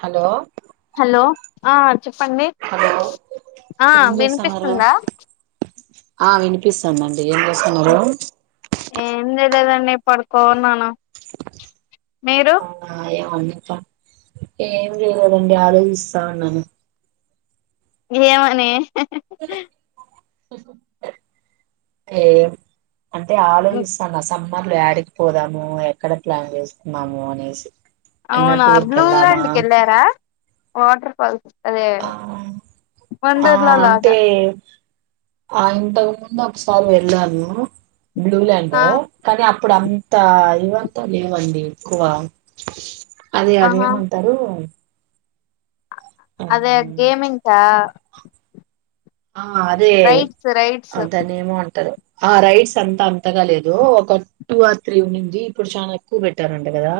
Hello hello ఆ చెప్పండి hello ఏం చేస్తున్నారు వినిపిస్తుందా ఆ వినిపిస్తుందిండి ఇ ఏం చేస్తున్నారు ఏదేదన్నన్ని పడుకోన్నాను మీరు అవునా ఏమండి ఏం చేయదండి ఆలో ఇస్తాన్నాను గేమనే ఏ అంటే ఆలోచిస్తాను స మళ్ల యాడికి పోదాము ఎక్కడ ప్లాన్ చేసుకున్నాము అనేసి ఎన్న అవునా టూర్ బ్లూ కెళ్దామా ల్యాండ్ కి వెళ్ళారా వాటర్ ఫాల్స్ అదే ఆ ఆ వండర్లా అంటే లాగా ఆ ఇంతకు ముందు ఒకసారి వెళ్ళాను. బ్లూల్యాండ్ ఆ కానీ అప్పుడు త్తా ఇవంత లేవండి ఎక్కువ అది అది ఆహా ఏమంతారు అదే గేమింగ్కా ఆ అదే రైడ్స్ రైడ్స్ దాన్ని ఏమో అంటారు. ఆ రైడ్స్ అంత అంతగా లేదు. ఒక టూ ఆర్ త్రీ ఉంది. ఇప్పుడు షాన ఎక్కువ పెట్టారంట కదా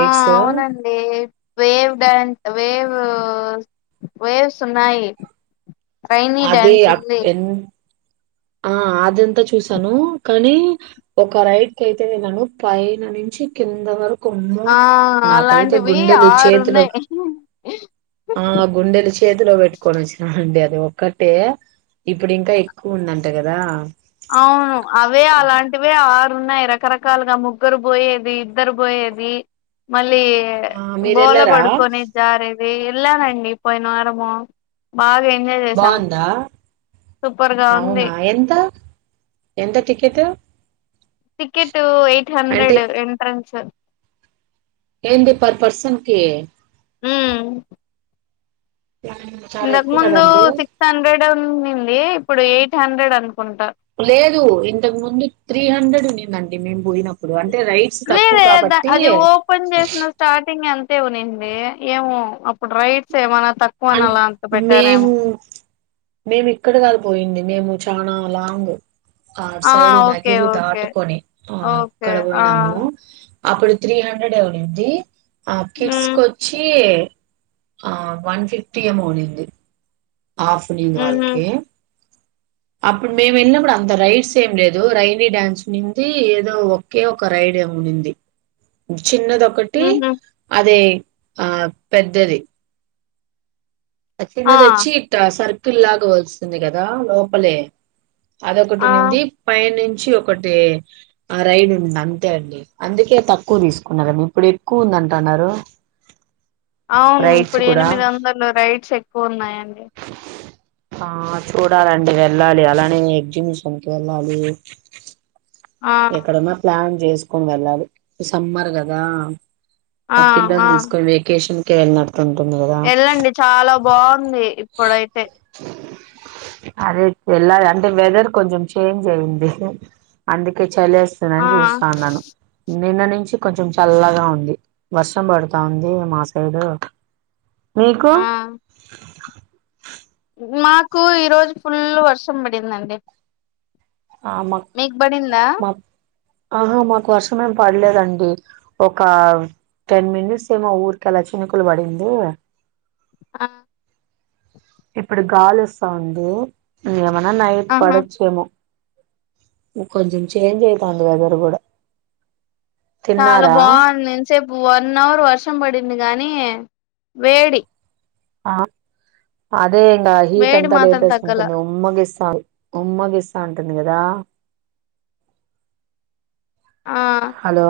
ఆ అవునండి వేవ్ డ్య వేవ్ ఆహ్ వేసున్నాయి. అది అక్ ఎన్ ఆ అదంతా చూసాను. కానీ ఒక రైడ్ కెయితే ఎలాను పైన నుంచి కింద వరకు. కుమ్మో. ఆ నాకైతే అలాంటివి గుండెలు ఆరు చేతిలో ఉన్నాయి ఆ గుండెలు చేతిలో పెట్టుకొని వచ్చిన అండి. అద్ దే ఒకటే ఇప్పుడు ఇంకా ఎక్కువ ఉంన్నది అంట కదా అవును అవే అలాంటివే ఆర్ ఉన్నాయి రకరకాలుగా ముగ్గురు పోయేవి, ఇద్దరు పోయేవి మళ్ ఏ ఆ బోర్లా మీరెళ్ళారా పడుకొని జారే నేన్ ఏల్లనండి పోయిన వారము. బాగా ఏం బాగుందా. సూపర్ గా ఉంది అవునా ఎంత ఎంత టికెట్ సికెట్ ఏయి ఎయిట్ అంటే హండ్రెడ్ ఎంట్రెన్స్ ఏంటి పర్ పర్సన్ కి ఉహ్ చాలా ఇందక్ ఎక్కువ ముందు కదండి సిక్స్ హండ్రెడే ఉండింది. ఇప్పుడు ఎయిట్ హండ్రెడ్ అనుకుంటా లేదు ఇంతకు ముందు త్రీ హండ్రెడ్ ఉండిందండి మేము పోయినప్పుడు. అం లేదే ద అది ఓపెన్ చేసిన స్టార్టింగ్ అంతే ఉనింది. ఏమో అప్పుడు రైడ్స్ ఏమనా అం తక్కువనలా అంత పెట్టారేమో మేము మేము ఇక్కడ కాదు పోయింది. మేము చానా లాంగ్ ఆ ఆహా సైడు ఓకే నగిలి ఓకే దాటుకొని. ఆ ఓకే. అక్కడ ఆ! పోయినము అప్పుడు త్రీ హండ్రెడ్ ఏ వునింది ఆ కిడ్స్ హ్మ్. కొచ్చి ఆ వన్ పిప్పి ఏమో ఉనింది హాఫ్ ఉనింది హుహు. వాళ్ళకి అప్పుడు మేము వెళ్ళినప్పుడు అంత రైడ్స్ ఏం లేదు రైైని డాన్స్ ఉనింది ఏదో ఒకే ఒక రైడ్ ఏ ఉనింది చిన్నదొకటి హుహు. అదే ఆ పెద్దది ఆ! చిన్నదొచ్చి ఇట్టా సర్ కిల్లాగా వస్తుంది కదా లోపలే ఆ! అదొకటునింది పైనిం చి ఒకటి ఆ రైడ్ ఉంది అంతే అండి అందుకే తక్కువ తీసుకున్నారేమో ఇప్పుడెక్కువ ఉంది అంటాన్నారు అవును ఇప్పుడు ఎనిమిదొందలు రైడ్స్ ఎక్ ఫోన్నాయండి ఆ చూడాలండి వెళ్ళాలి అలానే ఎగ్జిమిషన్కి వెళ్ళాలి ఆ! ఎక్కడన్నా ప్లాన్ చేసుకొని వెళ్ళాలి సమ్మర్ గదా మా పిల్లోల్లని తీసుకొని వెేకేషన్ కేర్న [inaudible] వెళ్ళండి చాలా బావుంది ఇప్పుడైతే అదే ఎల్లాలి అంటే వెదర్ కొంచం చేంజ్ అయింది అందు చలేస్తుందని ఆ! చూస్తా ఉన్నాను నిన్న నించి కొంచెం చల్లగా ఉంది వర్షం పడుతా ఉంది మా సైడు మీకు ఆ! మాకు ఈ రోజు ఫుల్లు వర్షం పడిందండి ఆ మా మీక్ బడిందా మా ఆహా మాకు వర్షం ఏం పడలేదండి ఒక టెన్ మినిట్స్ ఏమో ఊరికే అలా చినుకులు పడింది ఆ ఇప్పుడు గాలొస్తావుంది [unintelligible] [unintelligible] నైట్ ఆహా! పడచ్చేమో కొంచెం చేంజ్ ఐతాంది వెదర్ కూడా చాలా తిన్నారా బావుంది ఎంచేపు వన్ అవర్ వర్షం పడింది గాని వేడి ఆ అ అదే నా హీట్ వేడి అంతా మాత్రం తగ్గల. లేపేసుకుంటుంది మొదటి సారి ఉమ్మా విస్టా ఉంటది కదా. ఆ! హలో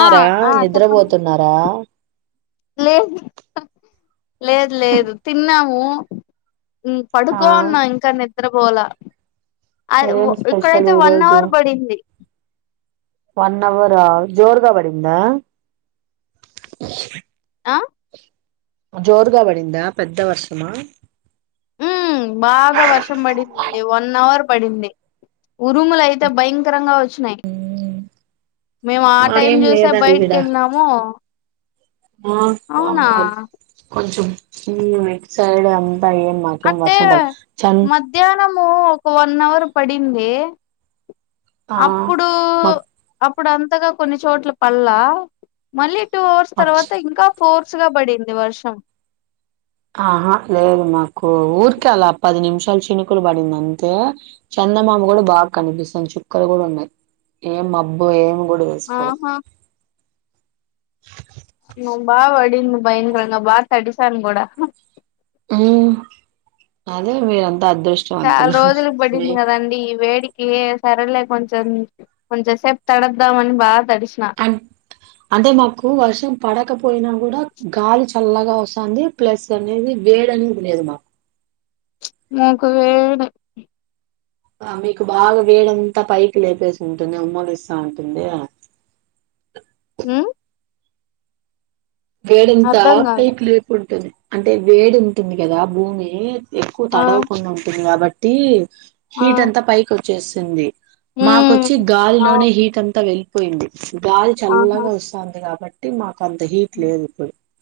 ఆ! ఆ! చెప్పండి. నిద్రపోతున్నారా? లేదు లేదు లేదు తిన్నాము ఈ ఆ పడుకో ఉన్నాం ఇంకా నిద్రపోల. ఆడ ఏం వో స్పెషల్ ఇక్కడైతే ఈ వన్ రోజు అవర్ పడింది. వన్ అవర్ ఆ జోర్గాబడింద? ఆ జోరుగాబడింద పెద్ద వర్షమ? ఉమ్ బాగా వర్షం పడిందండి వన్ అవర్ పడింది. ఉరుములయితే భయంకరంగా వ చానై మేము ఆ టైం మాకేం చూసే లేదండి బయటకి ఈడ వెళ్ళినాము ఆ అవునా [unintelligible] కొంచెం ఉహ్ నెక్స్ట్ శాటర్డే అవున్ అంటే మధ్యాహ్నము ఒక వన్ అవర్ పడింది. ఆ అప్పుడు మాక్ అప్ ఇప్పుడు అంతగా కొన్ని చోట్ల పల్లా మళ్ళీ టూ అవర్స్ మాక్ తర్వాత ఇంకా ఫోర్స్ గా పడింది వర్షం ఆహా లేదు మాకు ఆర్కే అలా పది నిమిషాలు సేప్ చినుకులు పడింది అంతే చందమామ కూడా బాగా కనిపిస్తుంది చుక్కలు కూడా ఉన్నాయి. ఏం మబ్బు ఏం బూడు వేసుకోల ఆహా నా బా వడింది భయంకరంగా బా తడిసం కూడా ఉహ్ అదే మీరంత్ చాలా రోజులు పడింది కదండి ఈ వేడి కే సరలే కొంచెం కొంచెం సేప్ తడద్దామని బ తడిసిన అం అంటే మాకు వర్షం పడకపోయినా కూడా గాలి చల్లగా వస్తుంది, ప్లస్ అనేది వేడనేది లేదు మాకు మాకు వేడి ఆ మీకు బాగా వేడంతా పైకి లేపేసి ఉంటుంది. ఉమ్మలు ఇస్తా ఉంటుంది. హమ్ వేడెంత అర్ధం కాలే పైకి లేపి ఉంటుంది. అంటే వేడి ఉంటుంది కదా భూమి ఎక్కువ ఆ తడవకుంట ఉంటాం కాబట్ ఆ హీట్ అంత పైకు చేసింది ఉమ్ మాకొచ్చి గాలిలోనే అవును హీట్ అంత వెళ్ పోయింది గాలి చల్లగా వస్తాంది కాబట్టి ట్టి మాకా అ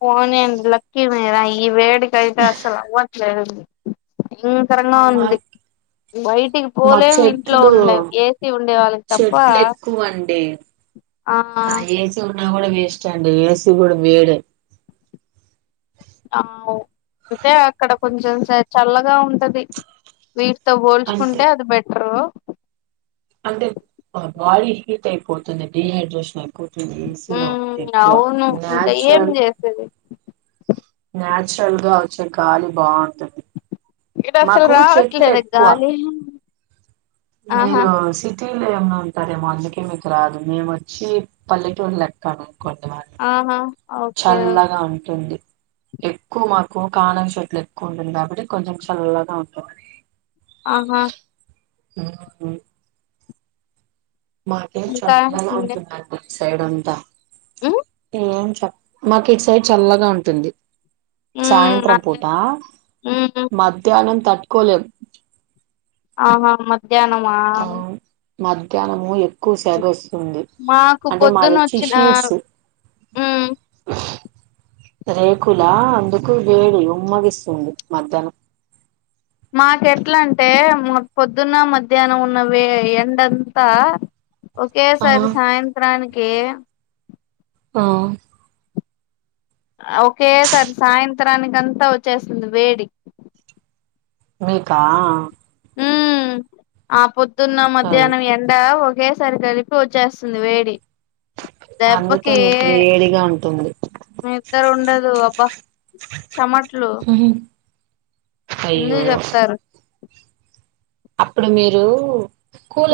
పోనీలేండి లక్కీ మీరాయి ఈ వేడికి కైతే అస్సలు అవ్వట్లేదు ఇంకరంగా మా ఉంది బయటికి మాకు పోలేము ఇంట్లో చెట్లు ఉండలేం ఏసీ ఉండే వాళ్ళకి తప్ప చెట్లు ఎక్కువ అండి ఆ ఏసీ ఉన్నా కూడా వేస్ట్ అండి ఏసి కూడా వేడే అ అంటె అక్కడ కొంచెం చల్లగా ఉంటది వీటితో అంతే పోల్చుకుంటే అది బెటరు అంటే బాడీ హీట్ అయిపోతుంది డిీహైడ్రేషన్ ఏసీలో ఉమ్ ఉంది ఎక్కువ అవును ఇంకా ఏం నాచురల్ చేసేది చలాగాచ్చ కాగాల బం ఇంట అసలు రావట్లేదు ఎక్కువ గాలి ఆహా మీరు సిటీ టీలు ఏమన్నా ఉంటారేమో మేము రాదు మేము వచ్చి పల్లెటూరు లో ఉంటాము ఆహా ఓకే ఓకే చల్లగా ఉంటుంది ఎక్కువ మాకు కనం చెట్లు ఎక్కువ ఉంటుంది కాబట్టి కొంచెం చల్లగా ఉంటుంది ఆహా ఆ మాకేం ఇంకా చల్లా ఇంగే ఉంటుందండి సైడ్ ఉంటాం ఉమ్ ఏ చెప్ప మాకు ఈ సైడ్ చల్లగా ఉంటుంది ఉమ్ సాయంత్రం అదే పూట ఉమ్ మధ్యాహ్నం తట్టుకోలేం ఆహా మ ధ్యానమా ఆ మధ్యాహ్నము ఎక్ కూసెగొస్తుంది మాకు అంటే మాది పొద్దున వోచేసి వచ్చిన షీట్స్ ఉమ్ రేకులా అందుకు వేడి ఉమ్మగిస్తుంది మధ్యానం మాకు ఎట్లా అంటే మొ పొద్దున్న మధ్యాహ్నం ఉన్న ఎండంత ఆ ఒకేసారి సాయంత్రానికి కే ఆ ఒకేసారి సాయంత్రానికి అంతా వచ్చేస్తుంది వేడి మీకా మ్మ్ ఆపొద్ దున్న అయ్ మధ్యాహ్నం ఎండా ఒ కేేసరి కలిపి వచ్చేస్తుంది వేడి అందుకే దెబ్బకీ మీకు వేడిగా ఉంటుంది నిద్దర ఉండదు అబ్బా చెమట్లు ఎందుకు అయ్యో చెప్తారు అప్పుడు మీరు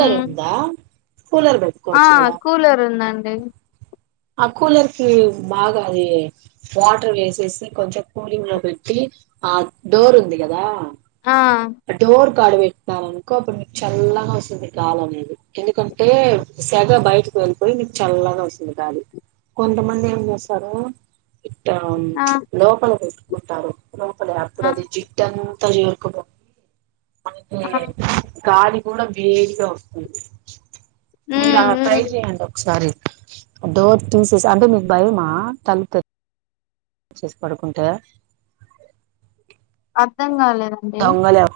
మ్మ్ ఆ కూలరు ఉందండి డి ఆ కూలర్ కి బాగా అది వాటర్ వేసేసి కొంచెం కూలింగ్ లో పెట్టి ఆ డోర్ ఉంది కదా ఆ అడ పెట్టినరానుకో అప్పుడు మీకు చల్లగా వస్తుంది గాలి అనేది ఎందుకంటే సెగ బయటకి వెళ్ళిపోయి మీకు చల్లగా వస్తుంది గాలి కొంతమంది ఏం చేస్తారు టౌన్ ఆ లోపల పెట్ టారు లోపలే అప్పుడు ఆ అది జిట్టన్ తరియుర్కుపో అందుకే ఆ గాలి కూడా వేడిగా వస్తుంది మీరు మ్మ్ అలా ట్రై మ్మ్ చెయండి ఒకసారి డోర్ తీసెస్ అంటే మీకు భయమా తలుపు తెర్ చేసి పడుకుంటే అర్థం కాలేదండి దొంగలు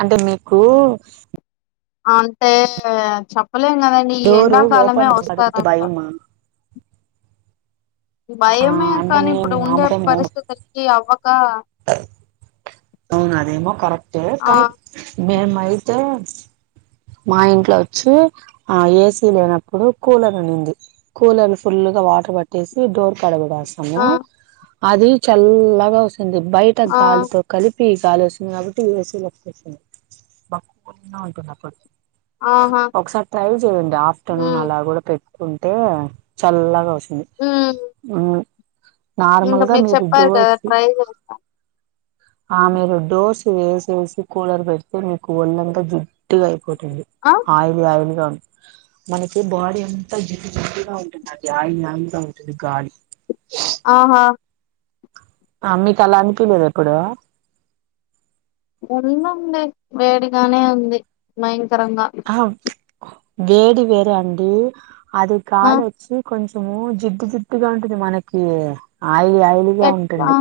అంటే మీకు అంటే చప్ చెప్పలేం కదండి ఈ డోరు ఎండాకాలమే ఓపెన్ పడుకుంటే వస్తారంట భయమా ఆ భయమే అంటే కానీ మేము ఇప్పుడు ఉండే మామటము పరిస్థితులకి అవ్వక అవును అదేమో కరెక్టే ఆ కానీ మేమయితే మా ఇంట్లో వచ్చి ఆ ఏ సీ లేనప్పుడు కూలర్ ఉన్నింది కూలర్ ఫుల్లుగా వాటర్ పట్టేసి డోర్ [unintelligible] మీద వేస్తాము ఆ అది చల్లగా వస్ స్తుంది బయట ఆ గాలితో ఫీ సాల్ వస్తుంది కాబట్టి ఏ సీ పట్టుకొచ్చిండు [unintelligible] ఉంటుంది అప్పుడు ఆహా ఒకసారి ట్రైల్ చేయండి ఆఫ్టర్నూన్ మ్మ్ అలా కూడా పెట్ కుంటే చల్లగా వస్ మ్మ్ మ్మ్ ఇంగ మీరు చెప్పారు కదా ట్రై చేస్తా ఆ మీరు డోర్స్ యేసేసీ కూలర్ పెడితే మీకు ఒళ్లంత జుమ్ ట్టుగ అయిపోతుంది ఆ ఆయిల్ ఆయిల్ గా ఉన్ మనకి బాడీ అంతా జిడ్డు జిడ్డు గా ఉంటుంది అండి ఆయిల్ అంతా ఉంటుంది గాలి ఆహా ఆ మీకు అలా అనిపీలేద ఎప్పుడు ఫుల్లు ఉంది వేడిగానే ఉంది మైం తరంగా ఆహా వేడి వేర అండి అది ఆ కాాల వచ్చి కొంచం ము జిడ్డు జిడ్డుగా ఉంటుంది మనకి ఆయిలీ ఆయిలిగా ఎట్లా ఉంటుంది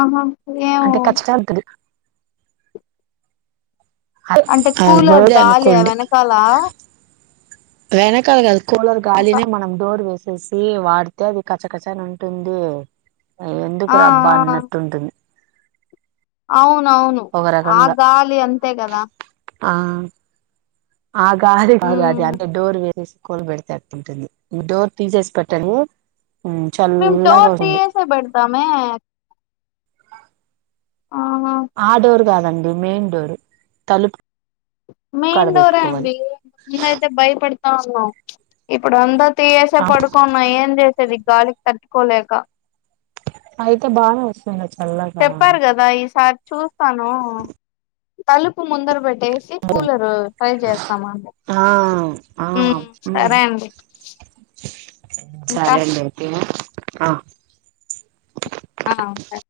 ఆహా ఏమో అంటే ఖచ్చిత అతుది అదే అంటే కూలర్ వేడి గాలియా వెనకాల వేనా కాల గ కూలర్ ఒక గాలిని మనం డోర్ వేస్త వచ్చేసి వాడితే అది కచ కచని ఉంటుంది ఎందుకు ఆ రబ్బా ఆ అన్నట్టుంటుంది అవునవును ఒక ఆ రకంగా గాలి అంతే కదా ఆ ఆగాది ఆగా అది ఉమ్ అంటే డోర్ వే కోలుబెడితే అక్తుంటుంది డోర్ తీసేసి పెట్టాను మేమ్ డోర్ తీయేసే పెడతామే ఆహా ఆ డోర్గా దండి మెయిన్ డోరు తలు మెయిన్ డోర అండి ఇన్నైయితే భయపడు ఇప్పుడు అంతా తీయేసే పడుకోన్నా ఏం చేసేది గాలికి తట్టుకోలేక అయితే బానే వ చెప్పారు గదా ఈ సా చూ తానో తలుపు ముందర బె ట్టేసి కూలరు ట్రై చేస్తామండి ఆ ఆ ఇంకా సరే అండి అయితే ఆ ఆ స